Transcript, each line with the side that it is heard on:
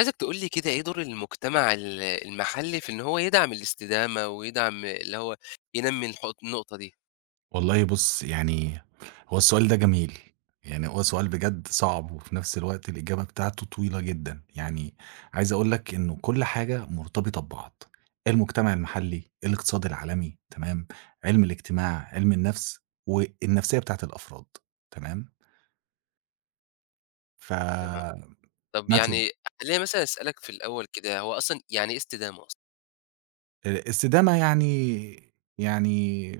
left: عايزك تقول لي كده إيه دور المجتمع المحلي في إن هو يدعم الاستدامة ويدعم اللي هو ينمّي النقطة دي،
right: والله بُص، هو السؤال ده جميل، هو سؤال بجد صعب وفي نفس الوقت الإجابة بتاعته طويلة جدًا، يعني عايز أقول لك إنه كل حاجة مرتبطة ببعض، المجتمع المحلي، الاقتصاد العالمي، تمام، علم الاجتماع، علم النفس، والنفسية بتاعة الأفراد، تمام،
left: تمام.
right: فمثلًا
left: طب يعني خلّيني مثلًا أسألك في الأول كده، هو أصلًا يعني إيه استدامة أصلًا؟
right: السدامة يعني يعني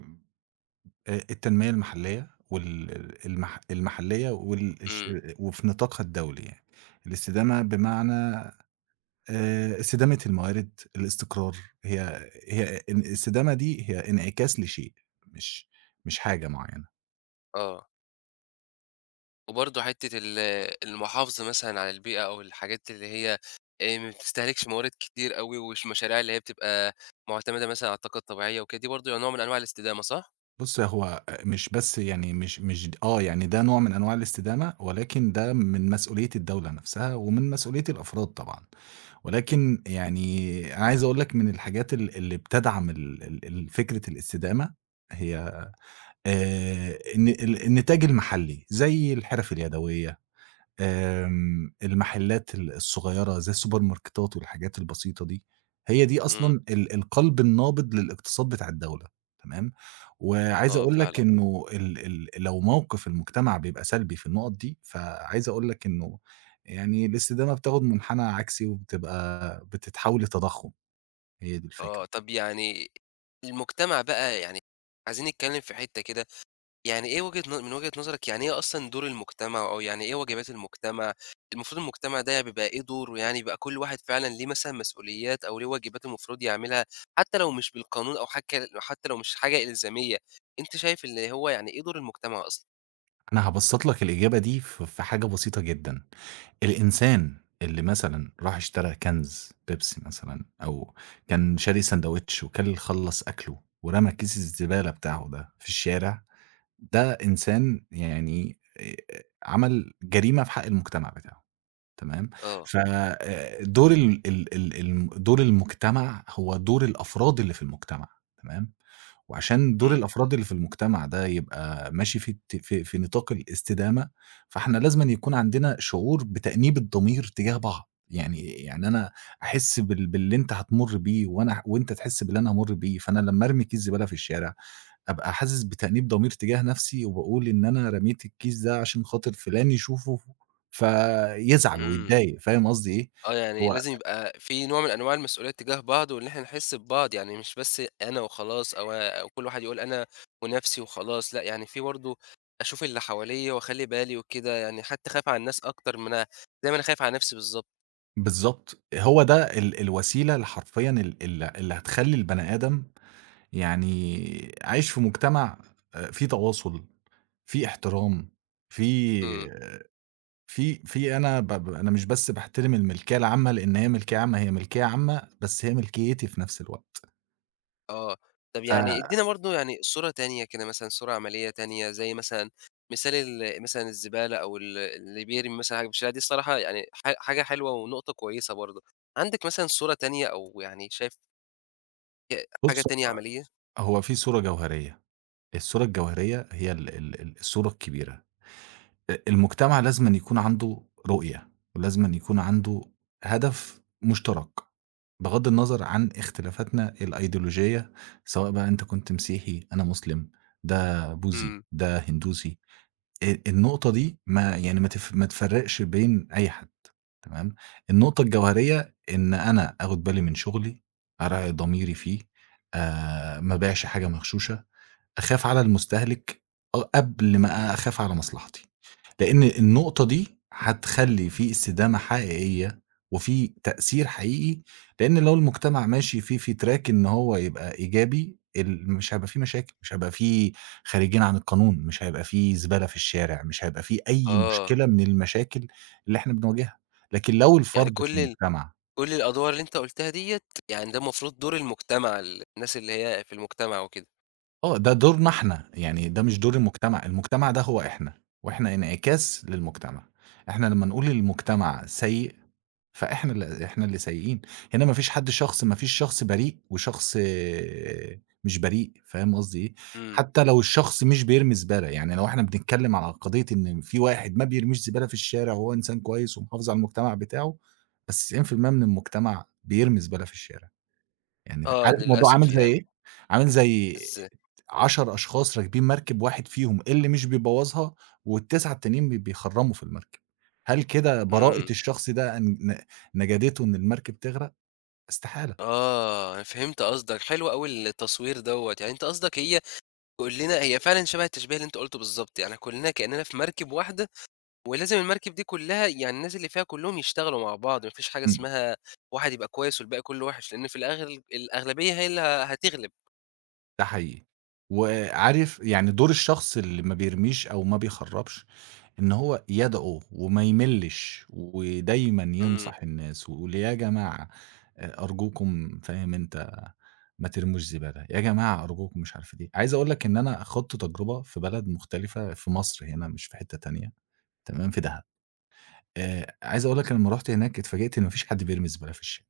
right: التنمية المحلية وال المح المحلية وال الش
left: إمم،
right: وفي نطاقها الدولي يعني. الاستدامة بمعنى استدامة الموارد، الاستقرار، هي الاستدامة دي هي انعكاس لشيء، مش مش حاجة معينة.
left: آه. وبرضه حتّة المحافظة مثلًا على البيئة أو الحاجات اللي هي ما بتستهلكش موارد كتير أوي مشاريع اللي هي بتبقى معتمدة مثلًا على الطاقة الطبيعية وكده، دي برضه نوع من أنواع الاستدامة صح؟
right: بُصّي، هو أ مش بس يعني مش مش د آه، يعني ده نوع من أنواع الاستدامة، ولكن ده من مسؤولية الدولة نفسها ومن مسؤولية الأفراد طبعًا. ولكن يعني عايز أقول لك من الحاجات اللي بتدعم ال ال ال فكرة الاستدامة هي النتاج المحلي، زي الحرف اليدوية آمم، المحلات الصغيرة زي السوبر ماركتات والحاجات البسيطة دي، هي دي
left: إمم،
right: أصلًا القلب النابض للاقتصاد بتاع الدولة، تمام، وعايز
left: آه
right: أقول لك
left: فعلًا.
right: إنه ال ال لو موقف المجتمع بيبقى سلبي في النقط دي، فعايز أقول لك إنه يعني الاستدامة بتاخد منحنى عكسي وبتبقى بتتحول لتضخُّم، هي دي الفكرة.
left: آه، طب يعني المجتمع بقى يعني عايزين نتكلّم في حتّة كده يعني إيه وجهة ن من وجهة نظرِك يعني إيه أصلًا دور المجتمع، أو يعني إيه واجبات المجتمع؟ المفروض المجتمع ده بيبقى إيه دوره يعني، بقى كل واحد فعلًا ليه مثلًا مسؤوليات، أو ليه واجبات المفروض يعملها، حتى لو مش بالقانون أو حتى لو مش حاجة إلزامية، أنتِ شايف اللي هو يعني إيه دور المجتمع أصلًا؟
right: أنا هابسّط لك الإجابة دي في حاجة بسيطة جدًا. الإنسان اللي مثلًا راح اشترى كنز بيبسي مثلًا أو كان شاري ساندوتش وكل خلّص أكله ورمى كيس الزبالة بتاعه ده في الشارع، ده إنسان يعني عمل جريمة في حق المجتمع بتاعه تمام؟
left: آه،
right: ف دور ال ال ال الم دور المجتمع هو دور الأفراد اللي في المجتمع تمام؟ وعشان دور
left: إمم،
right: الأفراد اللي في المجتمع ده يبقى ماشي في الت في في نطاق الاستدامة، فإحنا لازمًا يكون عندنا شعور بتأنيب الضمير تجاه بعض، يعني أنا أحس باللي أنت هتمُر بيه وأنا ه وأنت تحس باللي أنا هامُر بيه، فأنا لمّا أرمي كيس زبالة في الشارع، أبقى حاسس بتأنيب ضمير تجاه نفسي وباقول إن أنا رميت الكيس ده عشان خاطر فلان يشوفه فيزعل
left: إمم.
right: ويتضايق، فاهم قصدي إيه؟
left: آه، يعني
right: هو
left: لازم يبقى في نوع من أنواع المسؤولية تجاه بعض، وإن إحنا نحس ببعض، يعني مش بس أنا وخلاص أو كل واحد يقول أنا ونَفْسي وخلاص، لأ، يعني في برضه أشوف اللي حواليّا وأخلّي بالي وكده، يعني حتى أخاف على الناس أكتر ما أنا زي ما أنا خايف على نَفْسي بالضبط،
right: بالضبط، هو ده الوسيلة اللي حرفيًا ال ال اللي هتخلّي البني آدم يعني عايش في مجتمع فيه تواصل، فيه احترام،
left: إمم،
right: فيه في في أنا ب ب أنا مش بس باحترم الملكية العامة لإن هي ملكية عامة، هي ملكية عامة بس هي ملكيتي في نفس الوقت.
left: آه، طَب يعني
right: فبُص،
left: ادّينا برضه يعني صورة تانية كده مثلًا، صورة عملية تانية زي مثلًا مثال مثلًا الزبالة أو اللي بيرمي مثلًا حاجة في الشارع، دي الصراحة يعني حاجة حلوة ونقطة كويسة برضه، عندِك مثلًا صورة تانية أو يعني شايف حاجة تانية عملية؟
right: هو في صورة جوهرية، الصورة الجوهرية هي ال ال ال الصورة الكبيرة. المجتمع لازمًا يكون عنده رؤية، ولازمًا يكون عنده هدف مشترك، بغض النظر عن اختلافاتنا الأيديولوجية، سواء بقى أنت كنت مسيحي، أنا مسلم، ده بوذي،
left: إمم،
right: ده هندوسي، النقطة دي ما يعني ما تف ما تفرّقش بين أي حد، تمام، النقطة الجوهرية إن أنا آخد بالي من شغلي، أراعي ضميري فيه، ما أبيعش حاجة مغشوشة، أخاف على المستهلك قبل ما أخاف على مصلحتي، لإن النقطة دي هتخلّي في استدامة حقيقية وفي تأثير حقيقي، لإن لو المجتمع ماشي فيه في track إن هو يبقى إيجابي مش هيبقى في مشاكل، مش هيبقى في خارجين عن القانون، مش هيبقى في زبالة في الشارع، مش هيبقى في أي
left: آه،
right: مشكلة من المشاكل اللي إحنا بنواجهها، لكن لو
left: يعني
right: الفرد في
left: كل ال
right: المجتمع
left: كل الأدوار اللي أنت قُلتها ديّة، يعني ده المفروض دور المجتمع، الناس اللي هي في المجتمع وكده،
right: آه، ده دورنا إحنا، يعني ده مش دور المجتمع، المجتمع ده هو إحنا، وإحنا انعكاس للمجتمع، إحنا لمّا نقول المجتمع سيء، فإحنا إحنا اللي سيئين، هنا ما فيش حد شخص ما فيش شخص بريء وشخص آه، مش بريء، فاهم قصدي إيه؟
left: إمم،
right: حتى لو الشخص مش بيرمي زبالة، يعني لو إحنا بنتكلم على قضية إن في واحد ما بيرميش زبالة في الشارع وهو إنسان كويس ومحافظ على المجتمع بتاعه، بس 90% من المجتمع بيرمي زبالة في الشارع. يعني ف
left: آه،
right: عارف الموضوع عامل
left: للأسف
right: زي
left: يعني
right: إيه؟ عامل زي
left: إز
right: 10 أشخاص راكبين مركب واحد فيهم اللي مش بيبوّظها وال9 التانيين بيخرّموا في المركب، هل كده براءة
left: إمم،
right: الشخص ده ن ن نجدته إن المركب تغرق؟ استحالة.
left: آه، أنا فهمت قصدك، حلو أوي التصوير دوّة، يعني أنت قصدك هي كلنا هي فعلًا شبه التشبيه اللي أنت قُلته بالضبط، يعني كلنا كأننا في مركب واحدة، ولازم المركب دي كلها يعني الناس اللي فيها كلّهم يشتغلوا مع بعض، ما فيش حاجة
right: إمم.
left: اسمها واحد يبقى كويس والباقي كلّه وِحِش، لإن في الآخر الأغلبية هي اللي هتغلب،
right: ده حقيقي. وعارف يعني دور الشخص اللي ما بيرميش أو ما بيخرّبش، إن هو يدعو وما يملِّش ودايمًا
left: إمم،
right: ينصح الناس ويقول يا جماعة أرجوكم فاهم أنت، ما ترموش زبالة، يا جماعة أرجوكم مش عارف إيه. عايز أقول لك إن أنا خُضت تجربة في بلد مختلفة في مصر هنا مش في حتّة تانية تمام، في دهب. عايز أقول لك أنا لمّا رُحت هناك اتفاجئت إن ما فيش حد بيرمي الزبالة في الشارع.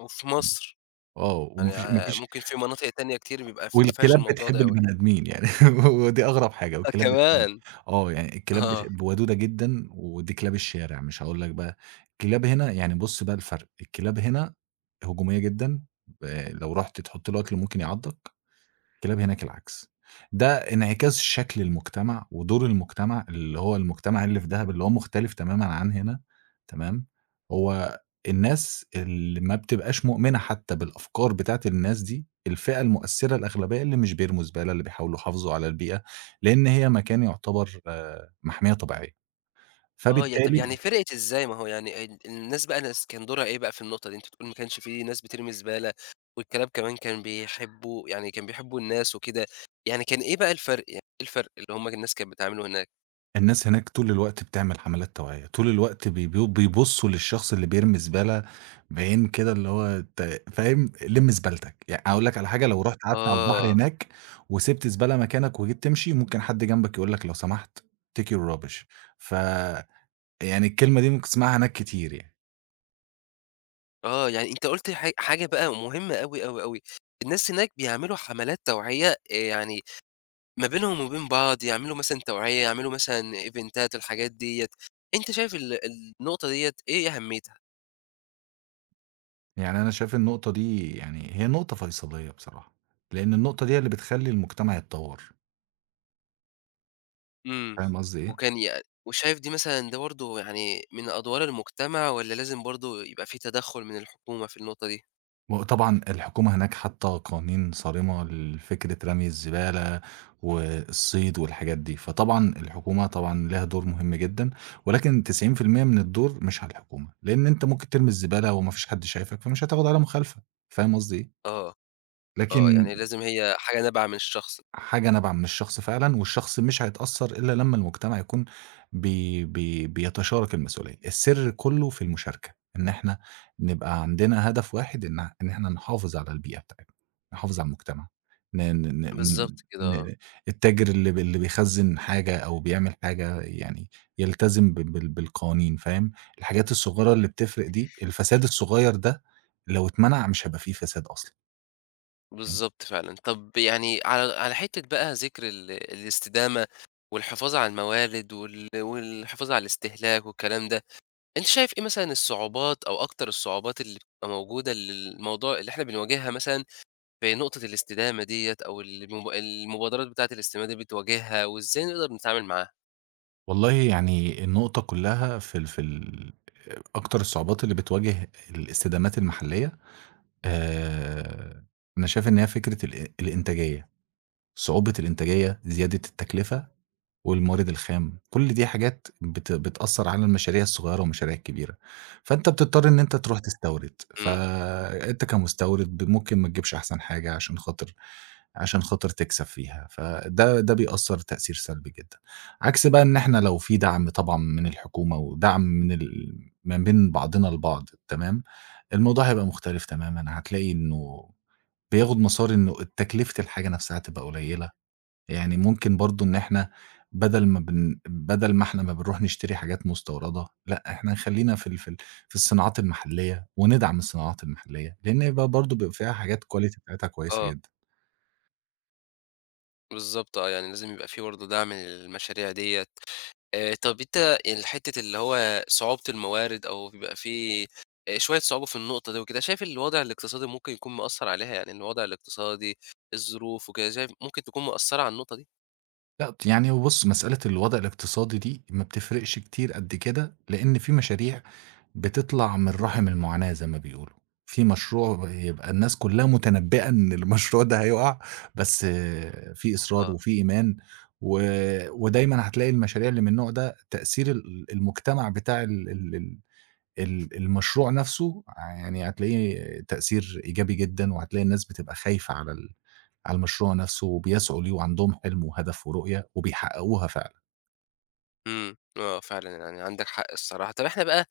left: وفي مصر.
right: آه، وما
left: يعني
right: فيش ما
left: ع
right: فيش
left: ممكن في مناطق تانية كتير بيبقى ما فيهاش
right: والكلاب
left: الموضوع
right: بتحب
left: ده أوي.
right: البني آدمين يعني ودي أغرب حاجة
left: آه
right: والكلاب بتحب
left: كمان!
right: آه، يعني الكلاب بتح
left: آه.
right: ودودة جدًا ودي كلاب الشارع مش هاقول لك بقى، الكلاب هنا يعني بُص بقى الفرق، الكلاب هنا هجومية جدًا، ب لو رُحت تحط لها أكل ممكن يعضك الكلاب هناك العكس. ده انعكاس شكل المجتمع ودور المجتمع، اللي هو المجتمع اللي في دهب اللي هو مختلف تمامًا عن هنا تمام، هو الناس اللي ما بتبقاش مؤمنة حتى بالأفكار بتاعة الناس دي، الفئة المؤثرة الأغلبية اللي مش بيرموا زبالة، اللي بيحاولوا يحافظوا على البيئة، لإن هي مكان يعتبر محمية طبيعية،
left: آه، طب يعني
right: فبالتالي
left: فرقِت إزاي؟ ما هو يعني الناس بقى ناس كان دورها إيه بقى في النقطة دي؟ أنت بتقول ما كانش في ناس بترمي زبالة والكلاب كمان كان بيحبّوا يعني كان بيحبّوا الناس وكده، يعني كان إيه بقى الفرق؟ يعني إيه الفرق اللي هم الناس كانت بتعمله هناك؟
right: الناس هناك طول الوقت بتعمل حملات توعية، طول الوقت بي بيو بيبُصّوا للشخص اللي بيرمي زبالة بعين كده اللي هو أنت فاهم، لِم زبالتك، يعني أقول لك على حاجة لو رُحت قعدت على البحر
left: آه.
right: هناك وسِبت زبالة مكانك وجيت تمشي، ممكن حد جنبك يقول لك لو سمحت take your rubbish ف يعني الكلمة دي ممكن تسمعها هناك كتير يعني،
left: آه، يعني أنت قُلت حاجة بقى مهمة أوي، أوي، أوي، الناس هناك بيعملوا حملات توعية يعني ما بينهم وبين بعض، يعملوا مثلًا توعية، يعملوا مثلًا إيفنتات، الحاجات ديّة. أنت شايف النقطة ديّة إيه أهميتها؟
right: يعني أنا شايف النقطة دي يعني هي نقطة فيصلية بصراحة، لإن النقطة دي هي اللي بتخلّي المجتمع يتطوّر،
left: إمم.
right: فاهم قصدي إيه؟
left: وكان يع وشايف دي مثلًا ده برضه يعني من أدوار المجتمع والّا لازم برضه يبقى في تدخُّل من الحكومة في النقطة دي؟
right: وطبعًا الحكومة هناك حاطة قوانين صارمة لفكرة رمي الزبالة والصيد والحاجات دي، فطبعًا الحكومة طبعًا ليها دور مهم جدًا، ولكن 90% من الدور مش على الحكومة، لإن أنت ممكن ترمي الزبالة وما فيش حد شايفك، فمش هتاخد عليها مخالفة، فاهم قصدي إيه؟
left: آه، آه.
right: لكن
left: يعني لازم هي حاجة نابعة من الشخص.
right: حاجة نابعة من الشخص فعلًا، والشخص مش هيتأثّر إلا لمّا المجتمع يكون بي بي بيتشارك المسؤولية، السر كلّه في المشاركة، إن إحنا نبقى عندنا هدف واحد إن إحنا نحافظ على البيئة بتاعتنا، نحافظ على المجتمع، ن ن
left: بالضبط
right: ن
left: كده آه.
right: ن التاجر اللي بيخزّن حاجة أو بيعمل حاجة يعني يلتزم ب بال بالقوانين فاهم، الحاجات الصغيرة اللي بتفرق دي، الفساد الصغير ده لو اتمنع مش هيبقى في فساد أصلًا.
left: بالضبط فعلًا. طب يعني على حتّة بقى ذكر الاستدامة والحفاظ على الموارد والحفاظ على الاستهلاك والكلام ده، أنت شايف إيه مثلًا الصعوبات أو أكتر الصعوبات اللي بتبقى موجودة للموضوع اللي إحنا بنواجهها مثلًا في نقطة الاستدامة ديّة أو المبادرات بتاعة الاستدامة دي بتواجهها وإزاي نقدر نتعامل معاها؟
right: والله يعني النقطة كلّها في أكتر الصعوبات اللي بتواجه الاستدامات المحلية، آآ، أنا شايف إن هي فكرة الإنتاجية، صعوبة الإنتاجية، زيادة التكلفة، والمورد الخام، كل دي حاجات بتأثّر على المشاريع الصغيّرة والمشاريع الكبيرة، فأنت بتضطر إن أنت تروح تستورد،
left: إمم،
right: فأنت كمستورد ممكن ما تجيبش أحسن حاجة عشان خاطر تكسب فيها، فده بيأثّر تأثير سلبي جدًا، عكس بقى إن إحنا لو في دعم طبعًا من الحكومة ودعم من ما بين بعضنا البعض تمام، الموضوع هيبقى مختلف تمامًا، هتلاقي إنه بياخد مسار إنه تكلفة الحاجة نفْسها هتبقى قليّلة يعني ممكن برضه إن إحنا بدل ما إحنا ما بنروح نشتري حاجات مستوردة، لأ إحنا نخلّينا في الصناعات المحلية وندعم الصناعات المحلية، لإن بقى برضه بيبقى فيها حاجات quality بتاعتها كويسة
left: آه،
right: جدًا.
left: بالضبط آه، يعني لازم يبقى في برضه دعم للمشاريع ديّة. طب أنت يعني الحتة اللي هو صعوبة الموارد أو بيبقى في شوية صعوبة في النقطة دي وكده، شايف الوضع الاقتصادي ممكن يكون مأثّر عليها؟ يعني الوضع الاقتصادي، الظروف وكده، شايف ممكن تكون مأثّرة على النقطة دي؟
right: لأ، يعني هو بُص، مسألة الوضع الاقتصادي دي ما بتفرقش كتير قد كده، لإن في مشاريع بتطلع من رحم المعاناة زي ما بيقولوا. في مشروع بيبقى الناس كلّها متنبّئة إن المشروع ده هيُقع، بس في إصرار
left: آه.
right: وفي إيمان، و ودايمًا هتلاقي المشاريع اللي من النوع ده تأثير ال المجتمع بتاع ال ال ال ال المشروع نفسه آه، يعني هتلاقيه تأثير إيجابي جدًا، وهتلاقي الناس بتبقى خايفة على المشروع نفسه وبيسعوا ليه وعندهم حلم وهدف ورؤية وبيحققوها فعلًا.
left: إمم، آه فعلًا يعني عندك حق الصراحة. طب إحنا بقى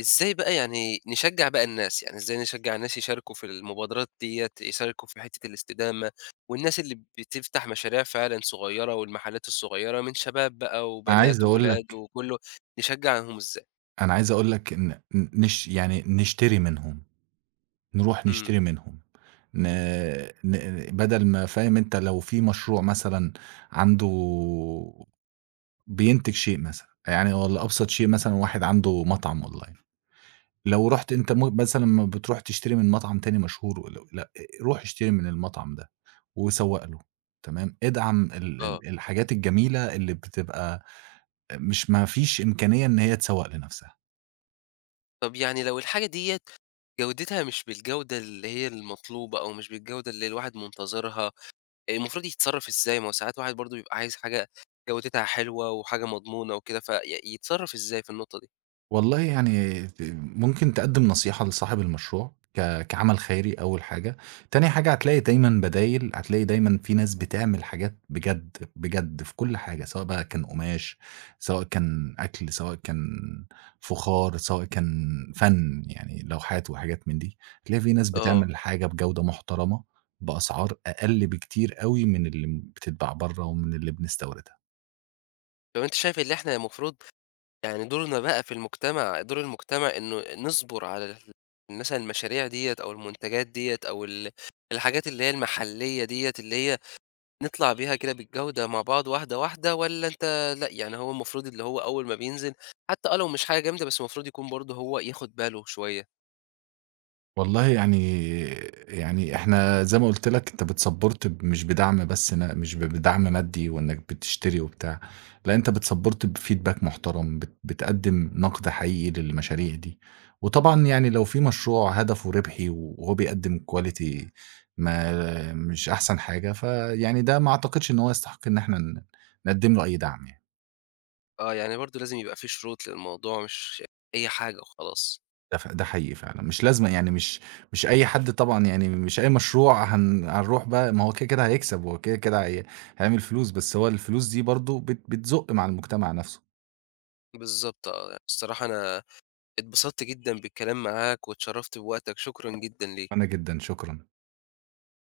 left: إزاي بقى يعني نشجّع بقى الناس، يعني إزاي نشجّع الناس يشاركوا في المبادرات ديّة، يشاركوا في حتّة الاستدامة، والناس اللي بتفتح مشاريع فعلًا صغيّرة والمحلات الصغيّرة من شباب بقى
right: أنا عايز
left: وبنات
right: أقول
left: وولاد
right: لك
left: وكلّه، نشجّعهم إزاي؟
right: أنا عايز أقول لك إن ن نش يعني نشتري منهم، نروح
left: إمم،
right: نشتري منهم، ن ن بدل ما فاهم أنت لو في مشروع مثلًا عنده بينتج شيء مثلًا، يعني والّا أبسط شيء مثلًا واحد عنده مطعم online لو رُحت أنت مثلًا ما بتروح تشتري من مطعم تاني مشهور لأ، روح اشتري من المطعم ده وسوّق له، تمام، ادعم ال
left: آه.
right: ال الحاجات الجميلة اللي بتبقى مش ما فيش إمكانية إن هي تسوّق لنفسها.
left: طب يعني لو الحاجة ديّة جودتها مش بالجودة اللي هي المطلوبة أو مش بالجودة اللي الواحد منتظرها المفروض يتصرّف إزاي؟ ما هو ساعات الواحد برضه بيبقى عايز حاجة جودتها حلوة وحاجة مضمونة وكده، في يتصرّف إزاي في النقطة دي؟
right: والله يعني ممكن تقدّم نصيحة لصاحب المشروع كعمل خيري أول حاجة، تاني حاجة هتلاقي دايمًا بدايل، هتلاقي دايمًا في ناس بتعمل حاجات بجد، بجد في كل حاجة، سواء بقى كان قماش، سواء كان أكل، سواء كان فخار، سواء كان فَن، يعني لوحات وحاجات من دي، هتلاقي في ناس
left: آه.
right: بتعمل حاجة بجودة محترمة، بأسعار أقل بكتير أوي من اللي بتتباع برّه ومن اللي بنستوردها.
left: طب أنت شايف اللي إحنا المفروض يعني دورنا بقى في المجتمع دور المجتمع إنه نصبر على مثلًا المشاريع ديّة أو المنتجات ديّة أو الحاجات اللي هي المحلية ديّة اللي هي نطلع بيها كده بالجودة مع بعض واحدة، واحدة والّا أنت لأ، يعني هو المفروض اللي هو أول ما بينزل حتى لو مش حاجة جامدة، بس المفروض يكون برضه هو ياخُد باله شوية؟
right: والله يعني يعني إحنا زي ما قُلت لك أنت بتsupport مش بدعم بس ن مش ب بدعم مادي وإنك بتشتري وبتاع، لأ أنت بتsupport بfeedback محترم، بتقدّم نقد حقيقي للمشاريع دي، وطبعًا يعني لو في مشروع هدفه ربحي وهو بيقدّم quality ما مش أحسن حاجة، فيعني ده ما أعتقدش إن هو يستحق إن إحنا نقدّم له أي دعم يعني.
left: آه، يعني برضه لازم يبقى في شروط للموضوع مش أي حاجة وخلاص.
right: ده حقيقي فعلًا، مش لازمًا يعني مش أي حد طبعًا يعني مش أي مشروع هنروح بقى ما هو كده، كده هيكسب، هو كده، كده هي هيعمل فلوس، بس هو الفلوس دي برضه بتزُق مع المجتمع نفسه.
left: بالضبط آه، يعني الصراحة أنا اتبسطت جدًا بالكلام معاك واتشرّفت بوقتك، شكرًا جدًا ليك.
right: وأنا جدًا، شكرًا.